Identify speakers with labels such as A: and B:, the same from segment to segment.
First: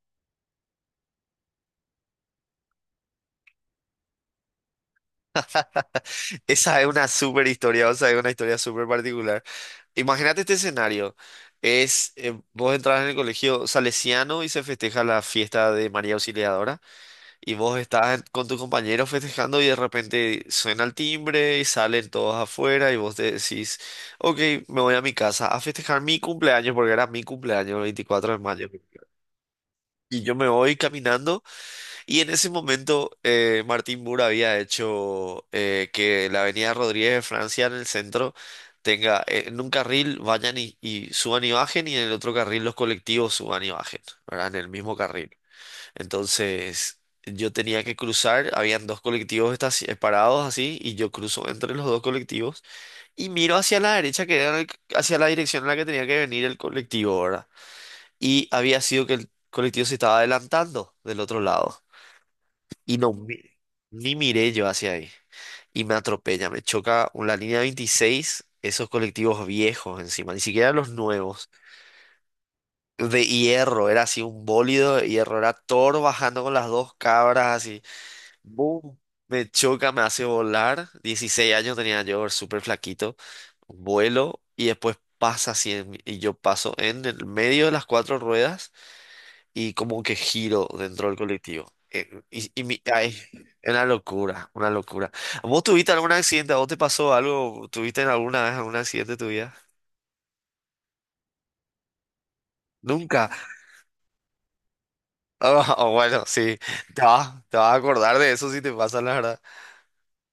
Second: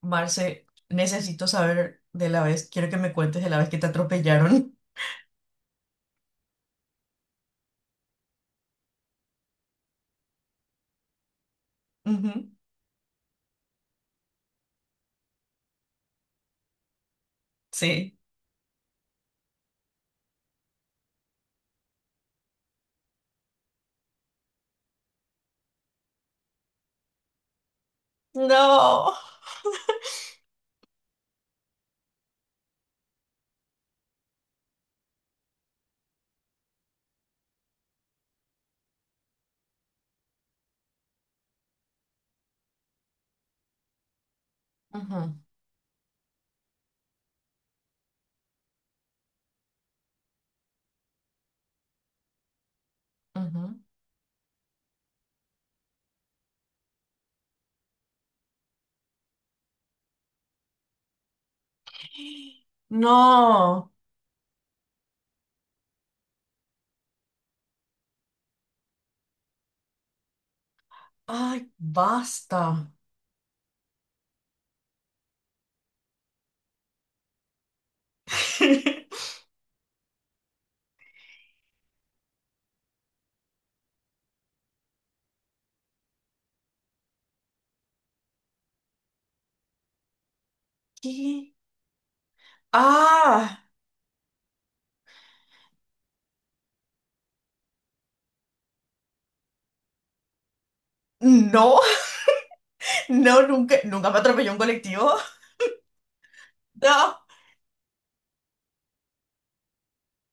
A: Marce, necesito saber de la vez, quiero que me cuentes de la vez que te atropellaron.
B: Esa es una súper historia, o sea, es una historia súper particular. Imagínate este escenario.
A: Ujú.
B: Vos entras en el colegio salesiano y se festeja la fiesta de María Auxiliadora y vos
A: Sí.
B: estás con tus compañeros festejando y de repente suena el timbre y salen todos afuera y vos te decís, ok, me voy a mi casa a festejar mi cumpleaños porque era mi cumpleaños el 24 de mayo.
A: No.
B: Y yo me voy caminando. Y en ese momento Martín Burr había hecho que la Avenida Rodríguez de Francia en el centro tenga, en un carril vayan y suban y bajen y en el otro carril los colectivos suban y bajen, ¿verdad? En el mismo
A: Ujú,
B: carril. Entonces yo tenía que cruzar, habían dos colectivos parados así y yo cruzo entre los dos colectivos y miro hacia
A: ujú.
B: la derecha que era hacia la dirección en la que tenía que venir el colectivo, ¿verdad? Y había sido que el colectivo se estaba adelantando del otro lado. Y no,
A: No.
B: ni miré yo hacia ahí. Y me atropella, me choca la línea 26 esos colectivos viejos encima, ni siquiera los nuevos.
A: Ay, basta.
B: De hierro, era así un bólido de hierro, era Thor bajando con las dos cabras así. ¡Bum! Me choca, me hace volar. 16 años tenía yo, súper flaquito. Vuelo y después pasa así en mí, y yo paso en el medio de las cuatro ruedas y como que giro dentro del
A: ¿Qué?
B: colectivo. Y ay,
A: Ah,
B: es una locura, una locura. ¿Vos tuviste algún accidente? ¿A vos te pasó algo? ¿Tuviste en alguna vez algún accidente en tu vida?
A: no,
B: Nunca.
A: no, nunca, nunca me atropelló un colectivo.
B: Ah, ah, bueno, sí,
A: No,
B: te vas a acordar de eso si te pasa, la verdad.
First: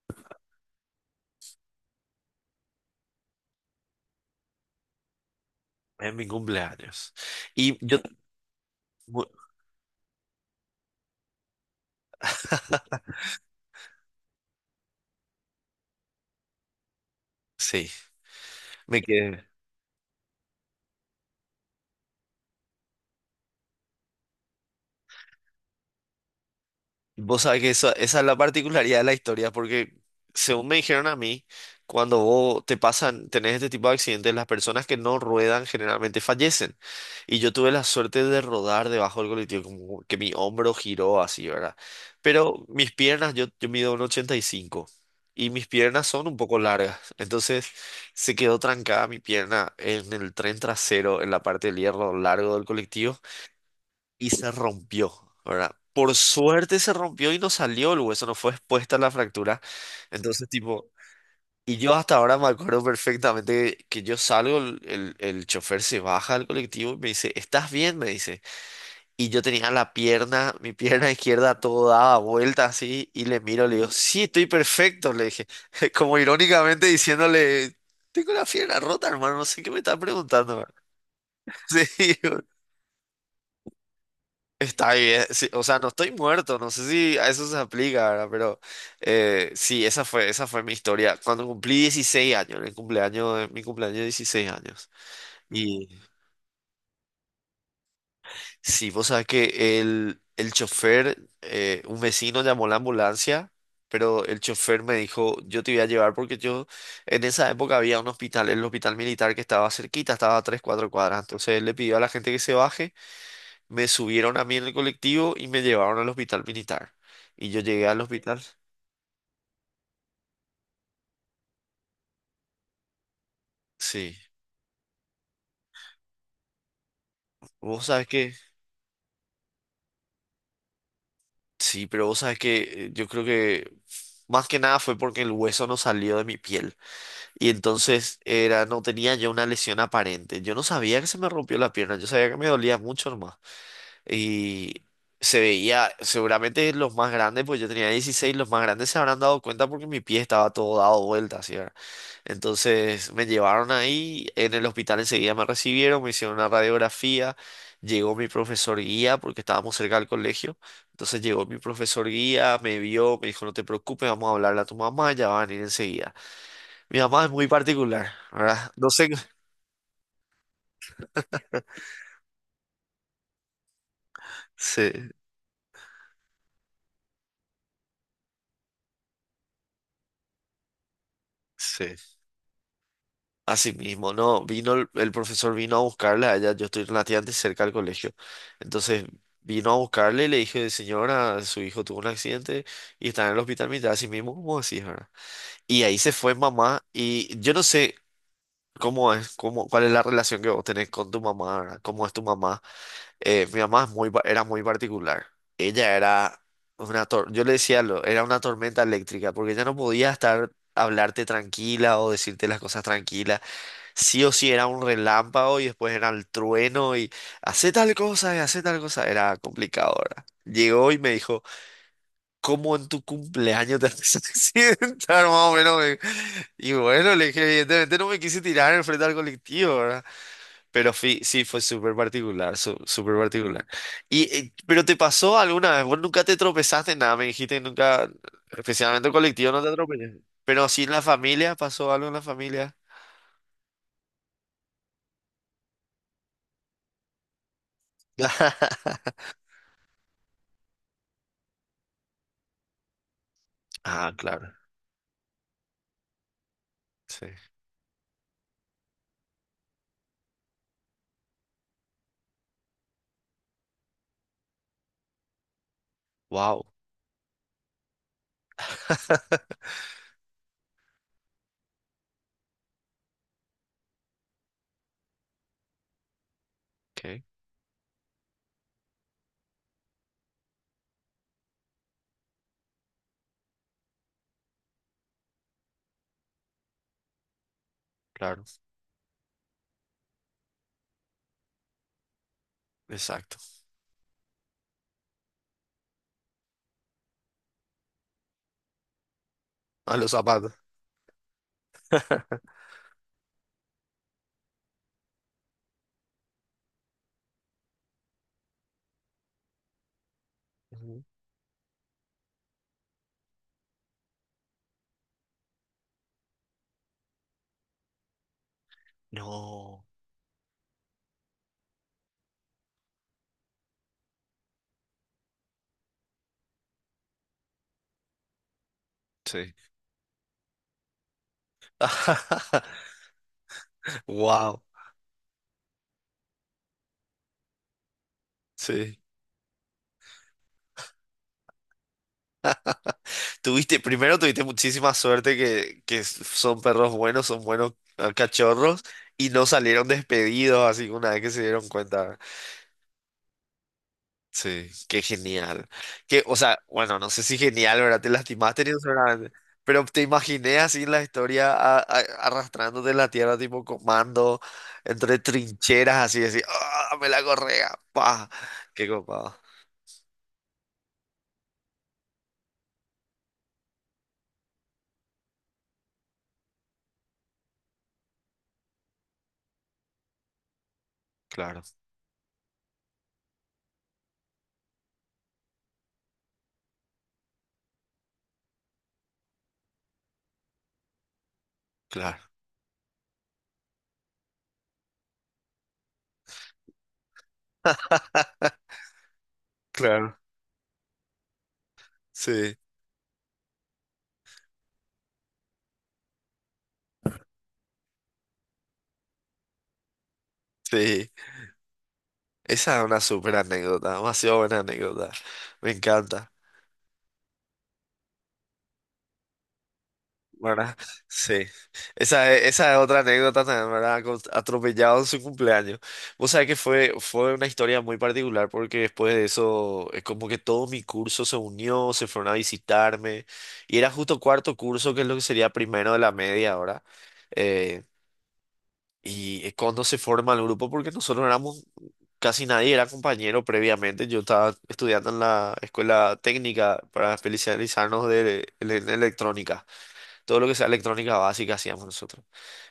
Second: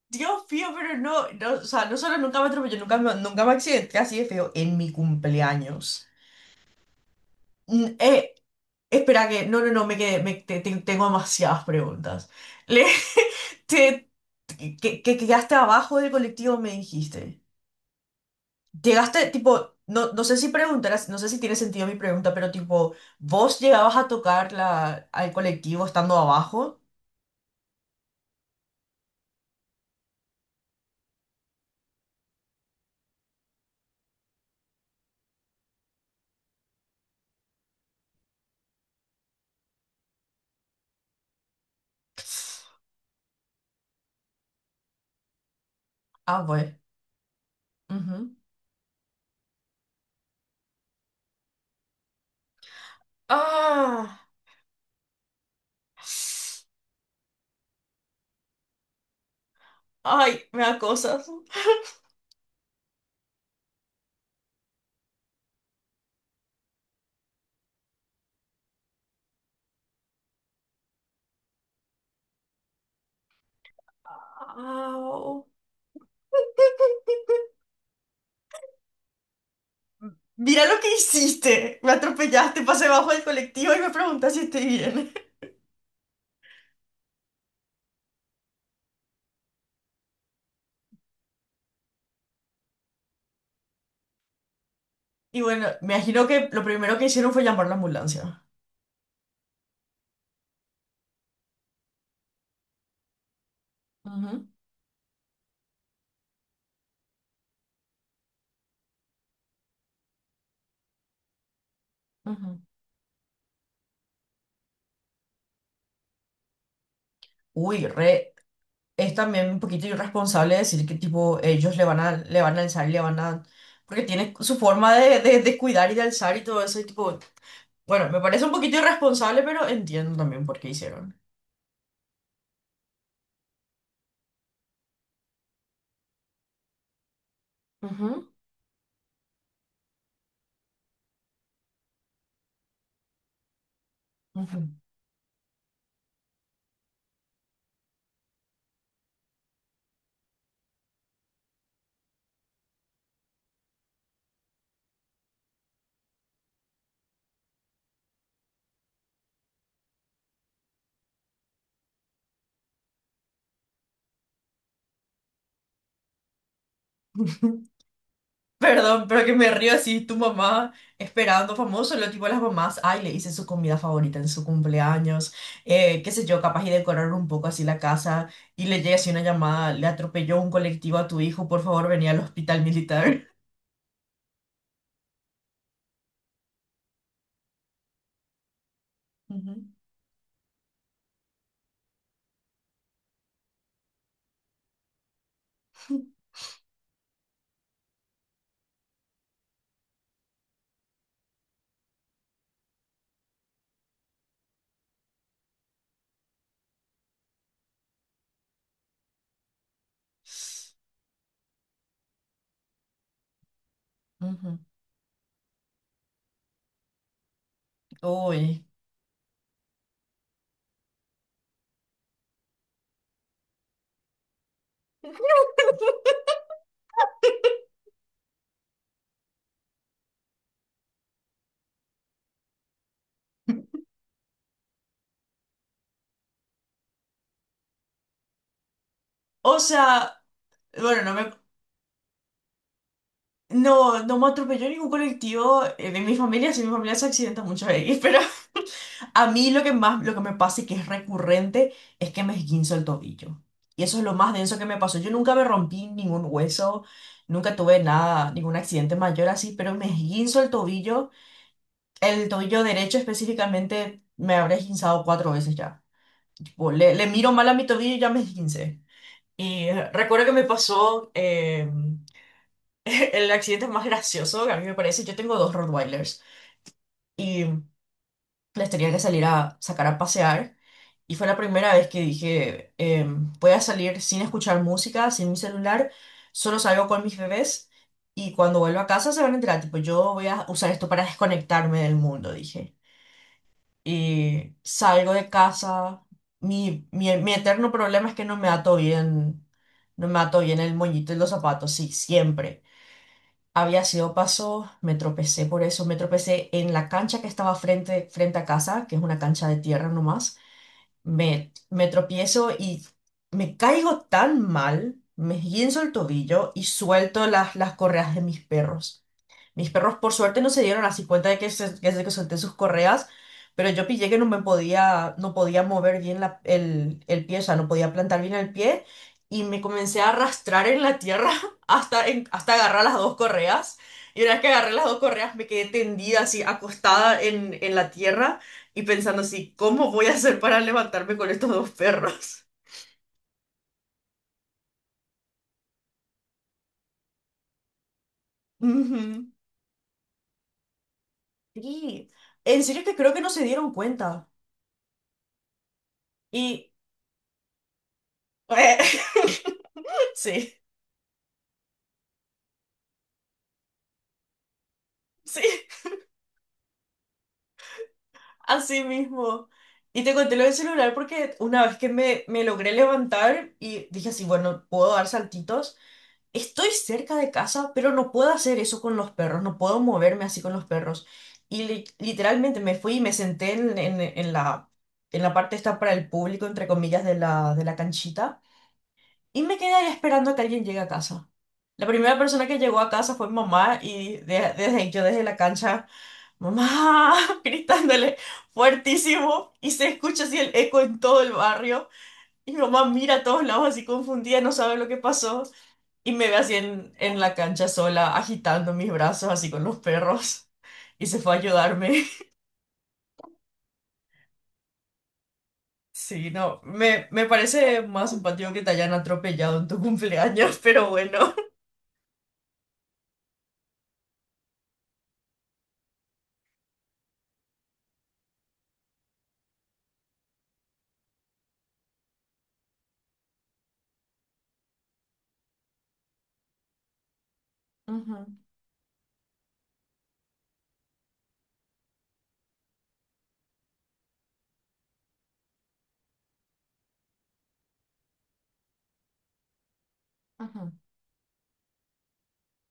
A: Dios mío, pero no, no, o sea, no solo nunca me atropelló, nunca me accidenté así de feo en mi cumpleaños.
B: En mi cumpleaños. Y
A: Mm.
B: yo, bu-
A: Espera que, no, no, no, me quedé, me- te- te- tengo demasiadas preguntas. Le- te- que quedaste abajo del colectivo, me dijiste.
B: sí, me
A: Llegaste,
B: quedé.
A: tipo, no, no sé si preguntarás, no sé si tiene sentido mi pregunta, pero tipo, ¿vos llegabas a tocar al colectivo estando abajo?
B: Vos sabés que eso, esa es la particularidad de la historia, porque según me dijeron a mí, cuando vos te pasan, tenés este tipo de accidentes, las personas que no ruedan generalmente fallecen. Y yo tuve la suerte de rodar debajo del colectivo, como que mi hombro giró así, ¿verdad? Pero mis piernas, yo mido un 85 y cinco y mis piernas son un
A: Ah,
B: poco
A: bueno,
B: largas. Entonces se
A: ujú.
B: quedó trancada mi pierna en el tren trasero, en la parte del hierro largo del colectivo
A: Ah.
B: y se rompió, ¿verdad? Por suerte se rompió y no salió el hueso, no fue expuesta la fractura. Entonces,
A: Ay, me da
B: tipo,
A: cosas.
B: y yo hasta ahora me acuerdo perfectamente que yo salgo, el chofer se baja del colectivo y me dice, ¿estás bien? Me dice. Y yo tenía la pierna, mi pierna izquierda todo daba vuelta así y le miro, le digo, sí, estoy perfecto, le dije,
A: Au.
B: como irónicamente diciéndole, tengo la pierna rota, hermano, no sé qué me está preguntando.
A: Mira
B: ¿Verdad?".
A: lo que hiciste. Me
B: Sí,
A: atropellaste, pasé bajo del colectivo y me preguntas si estoy
B: está
A: bien.
B: bien, sí, o sea, no estoy muerto, no sé si a eso se aplica, ¿verdad? Pero sí, esa fue mi historia. Cuando cumplí 16 años, en el cumpleaños, en mi cumpleaños de 16 años.
A: Y bueno, me imagino que lo primero que hicieron fue llamar la ambulancia.
B: Sí, vos sabés que el chofer, un vecino llamó la ambulancia, pero el
A: Ujú,
B: chofer me dijo, yo te voy a llevar porque yo, en esa época había un hospital, el hospital militar que estaba cerquita, estaba a tres, cuatro cuadras. Entonces él le pidió a la gente que se
A: ujú.
B: baje, me subieron a mí en el colectivo y me llevaron al hospital militar. Y yo
A: Uy,
B: llegué al
A: re,
B: hospital,
A: es también un poquito irresponsable decir que tipo ellos le van a alzar y le van a. Porque
B: sí.
A: tiene su forma de cuidar y de alzar y todo eso y tipo.
B: Vos sabés
A: Bueno, me
B: que,
A: parece un poquito irresponsable, pero entiendo también por qué hicieron.
B: sí, pero vos sabés que yo creo que más que nada fue porque el hueso no salió de mi piel. Y entonces
A: Ujú.
B: era, no tenía yo una lesión aparente. Yo no sabía que se me rompió la pierna, yo sabía que me dolía mucho nomás.
A: Ujú.
B: Y se veía, seguramente los más grandes, pues yo tenía 16 los más grandes se habrán dado cuenta porque mi pie estaba todo dado vuelta, así era. Entonces me llevaron ahí, en el hospital enseguida me recibieron, me hicieron una radiografía, llegó mi profesor guía porque estábamos cerca del colegio. Entonces llegó mi profesor guía, me vio, me dijo, no te preocupes, vamos a hablarle a tu mamá, ya va a venir enseguida. Mi mamá es muy particular, ¿verdad? No
A: Perdón,
B: sé.
A: pero que me río así, tu mamá esperando famoso, lo tipo las mamás, ay, le hice su comida favorita en su
B: Sí,
A: cumpleaños, qué sé yo, capaz y decorar un poco así la casa y le llega así una llamada, le atropelló un colectivo a tu hijo, por favor, venía
B: sí.
A: al hospital militar.
B: Así mismo, no, vino el profesor vino a buscarla a ella yo estoy relativamente cerca del colegio. Entonces
A: Ujú.
B: vino a buscarle y le dije, señora, su hijo tuvo un accidente y está en el hospital militar, así mismo como así, ¿verdad? Y ahí se fue mamá y yo no sé cómo es, cómo, cuál es la relación que vos tenés con tu mamá, ¿verdad? ¿Cómo es tu mamá? Mi mamá es muy, era muy particular. Ella era yo le decía, era una tormenta eléctrica, porque ella no podía estar, hablarte tranquila o decirte las cosas tranquilas. Sí o sí
A: Ujú.
B: era un relámpago y después era el trueno y hace tal cosa y hace
A: Uy.
B: tal cosa. Era complicado, ¿verdad? Llegó y me dijo, ¿cómo en tu cumpleaños te haces accidentar? Más o menos. Y bueno, le dije, evidentemente no me quise tirar enfrente al colectivo, ¿verdad? Pero sí, fue súper particular, súper particular. Y, ¿pero te pasó alguna vez? ¿Vos nunca te tropezaste en nada? Me dijiste que nunca, especialmente el colectivo,
A: O
B: no te tropezaste.
A: sea,
B: Pero sí en la
A: bueno,
B: familia, ¿pasó algo en la familia?
A: no me atropelló ningún colectivo de mi familia, si mi familia se accidenta muchas veces, pero a mí lo que más, lo que me pasa y que es recurrente es que me esguinzo el tobillo. Y eso es
B: Ah,
A: lo más
B: claro,
A: denso que me pasó. Yo nunca me rompí ningún hueso,
B: sí.
A: nunca tuve nada, ningún accidente mayor así, pero me esguinzo el tobillo derecho específicamente, me habré esguinzado cuatro veces ya.
B: Wow,
A: Tipo, le miro mal a mi tobillo y ya me esguincé. Y recuerdo que me pasó el accidente más gracioso que a mí me parece. Yo tengo dos Rottweilers
B: ok,
A: y les tenía que salir a sacar a pasear. Y fue la primera vez que dije, voy a salir sin escuchar música, sin mi celular, solo salgo con mis bebés y
B: claro,
A: cuando vuelvo a casa se van a enterar, tipo, yo voy a usar esto para desconectarme del mundo, dije.
B: exacto.
A: Y salgo de casa. Mi eterno problema es que no me ato bien,
B: A
A: no
B: los
A: me ato
B: zapatos.
A: bien el moñito y los zapatos, sí, siempre. Había sido paso, me tropecé por eso, me tropecé en la cancha que estaba frente, frente a casa, que es una cancha de tierra nomás.
B: Ujú.
A: Me tropiezo y me caigo tan mal, me esguinzo el tobillo y suelto las correas de mis perros. Mis
B: No,
A: perros por suerte no se dieron así cuenta de que, que solté sus correas, pero yo pillé que no podía mover bien el pie, o sea, no podía plantar bien el pie y
B: sí.
A: me comencé a arrastrar en la tierra hasta, hasta agarrar las dos correas. Y una vez que
B: Wow,
A: agarré las dos correas me quedé tendida así, acostada en la tierra y
B: sí.
A: pensando así, ¿cómo voy a hacer para levantarme con estos dos perros?
B: Tuviste, primero tuviste muchísima suerte que son perros buenos, son buenos ah, cachorros
A: Ujú.
B: y no salieron despedidos así una vez que se dieron
A: Sí,
B: cuenta.
A: en serio que creo que no se dieron cuenta.
B: Sí, qué genial. Que, o sea,
A: Y.
B: bueno, no sé si genial, ¿verdad? Te lastimaste ni seguramente, pero te
A: Sí,
B: imaginé así en la historia arrastrándote en la tierra tipo comando, entre
A: sí.
B: trincheras así, así, ¡ah, me la correa! ¡Pah!
A: Así
B: ¡Qué copado!
A: mismo. Y te conté lo del celular porque una vez que me logré levantar y dije así, bueno, puedo dar saltitos. Estoy cerca de casa, pero no puedo hacer eso con los perros, no puedo moverme así con los perros.
B: Claro,
A: Y literalmente me fui y me senté en la parte esta para el público, entre comillas, de de la canchita. Y me quedé ahí esperando a que alguien llegue a casa. La primera
B: claro.
A: persona que llegó a casa fue mamá y desde, yo desde la cancha, mamá, gritándole fuertísimo y se
B: Claro,
A: escucha así el eco en todo el barrio. Y
B: sí,
A: mi mamá mira a todos lados así confundida, no sabe lo que pasó. Y me ve así en la cancha sola, agitando mis brazos así con los perros.
B: sí.
A: Y se fue a ayudarme.
B: Esa es una súper anécdota, demasiado buena anécdota. Me
A: Sí,
B: encanta,
A: no, me parece más simpático que te hayan atropellado en tu cumpleaños,
B: ¿verdad?
A: pero bueno.
B: Sí. Esa es otra anécdota también, ¿verdad? Con- atropellado en su cumpleaños. Vos sabés que fue, fue una historia muy particular porque después de eso es como que todo mi curso se unió, se fueron a visitarme y era justo cuarto curso, que es lo que sería primero de la media ahora.
A: Ujú,
B: Y es cuando se forma el grupo, porque nosotros éramos, casi nadie era compañero previamente. Yo estaba estudiando en la escuela técnica para especializarnos de, en electrónica. Todo lo que sea
A: ujú.
B: electrónica básica hacíamos nosotros.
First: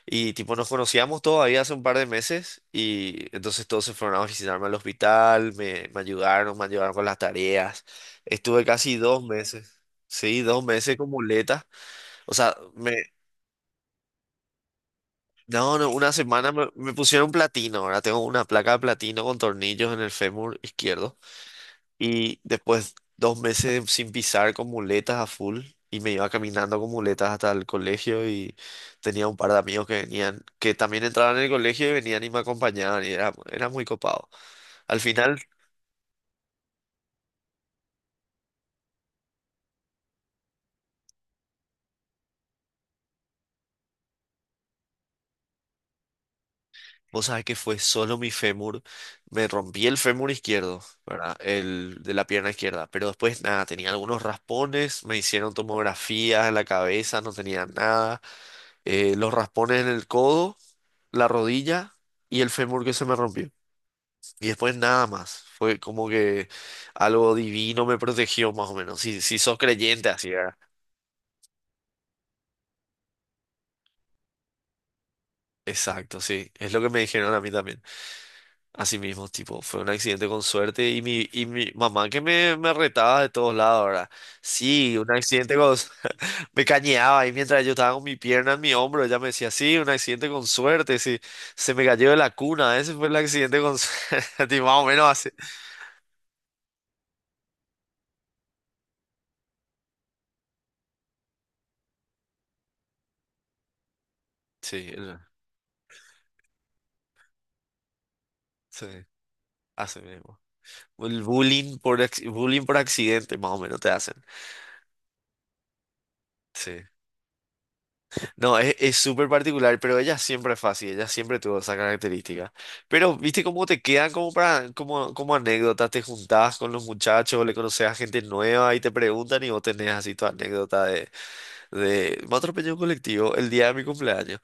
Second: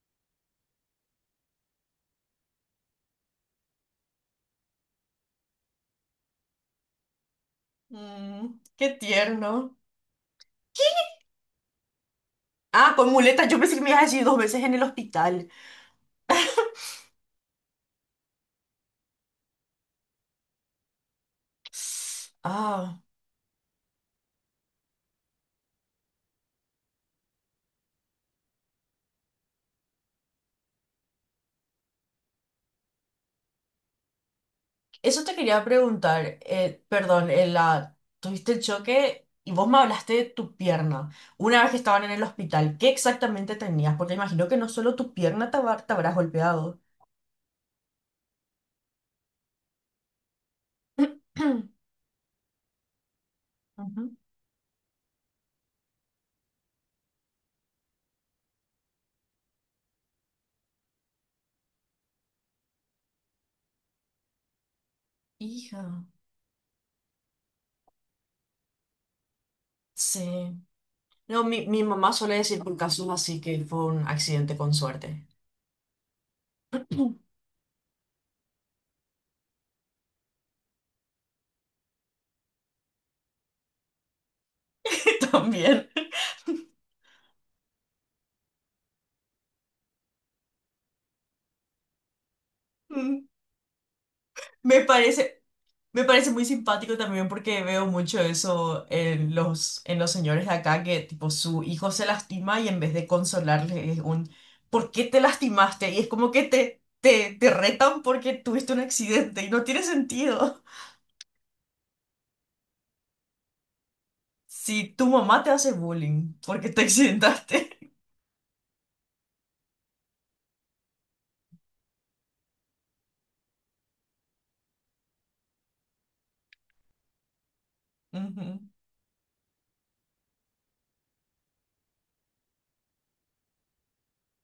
B: Y tipo, nos conocíamos todavía hace un par de meses y entonces todos se fueron a visitarme al hospital, me ayudaron, me ayudaron con las tareas.
A: Mm,
B: Estuve
A: qué
B: casi dos
A: tierno.
B: meses, sí, 2 meses con muletas. O sea, me
A: Ah, con muletas. Yo pensé que me ibas a decir dos veces en el hospital.
B: no, no, una semana me, me pusieron platino. Ahora tengo una placa de platino con tornillos en el fémur izquierdo. Y después
A: Ah,
B: 2 meses sin pisar con muletas a full. Y me iba caminando con muletas hasta el colegio. Y tenía un par de amigos que venían, que también entraban en el colegio y venían y me acompañaban. Y era, era muy copado. Al
A: eso te
B: final
A: quería preguntar. Perdón, tuviste el choque y vos me hablaste de tu pierna. Una vez que estaban en el hospital, ¿qué exactamente tenías? Porque imagino que no solo tu pierna te, te habrás golpeado.
B: vos sabés que fue solo mi fémur. Me rompí el fémur izquierdo, ¿verdad? El de la pierna izquierda. Pero después, nada, tenía
A: Ujú.
B: algunos raspones. Me hicieron tomografías en la cabeza, no tenía nada. Eh, los raspones en el codo, la rodilla y el fémur que se me rompió. Y después nada más. Fue
A: Hija.
B: como que algo divino me protegió, más o menos. Si, si sos creyente, así, ¿verdad?
A: Sí. No, mi mamá suele decir por casos así que fue un accidente con suerte.
B: Exacto, sí. Es lo que me dijeron a mí también. Así mismo, tipo, fue un accidente con suerte y mi mamá que me retaba de todos lados, ¿verdad? Sí, un accidente con...
A: También.
B: Me cañeaba y mientras yo estaba con mi pierna en mi hombro, ella me decía, sí, un accidente con suerte, sí, se me cayó de la cuna, ese fue el
A: Mm,
B: accidente con suerte, y más
A: me
B: o menos así.
A: parece. Me parece muy simpático también porque veo mucho eso en los señores de acá, que tipo su hijo se lastima y en vez de consolarle es un
B: Sí,
A: ¿por qué te lastimaste? Y es como que te retan porque tuviste un
B: sí,
A: accidente y no tiene
B: así mismo.
A: sentido.
B: El bullying por, bullying por accidente, más o menos te hacen.
A: Si tu mamá te hace bullying porque
B: Sí.
A: te accidentaste.
B: No, es súper particular, pero ella siempre fue así, ella siempre tuvo esa característica. Pero, ¿viste cómo te quedan como para, como anécdota? Te juntás con los muchachos, le conoces a gente
A: Ujú.
B: nueva y te preguntan y vos tenés así tu anécdota de me atropelló un colectivo el día de mi cumpleaños.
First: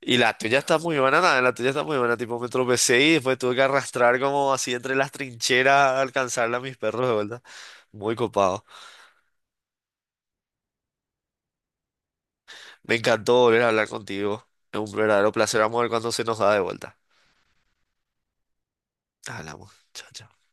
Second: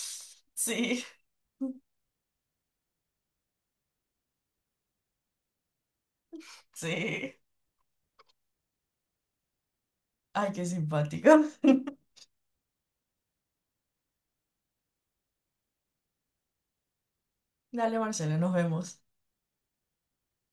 B: Y la tuya está muy buena, nada, la tuya está muy buena, tipo me tropecé y después tuve que arrastrar como así entre las trincheras a alcanzarla a mis perros de
A: sí.
B: vuelta. Muy copado.
A: Ay, qué simpático.
B: Me encantó volver a hablar contigo. Es un verdadero placer, vamos a ver cuando se nos da de vuelta.
A: Dale, Marcela, nos vemos.
B: Hablamos. Chao, chao.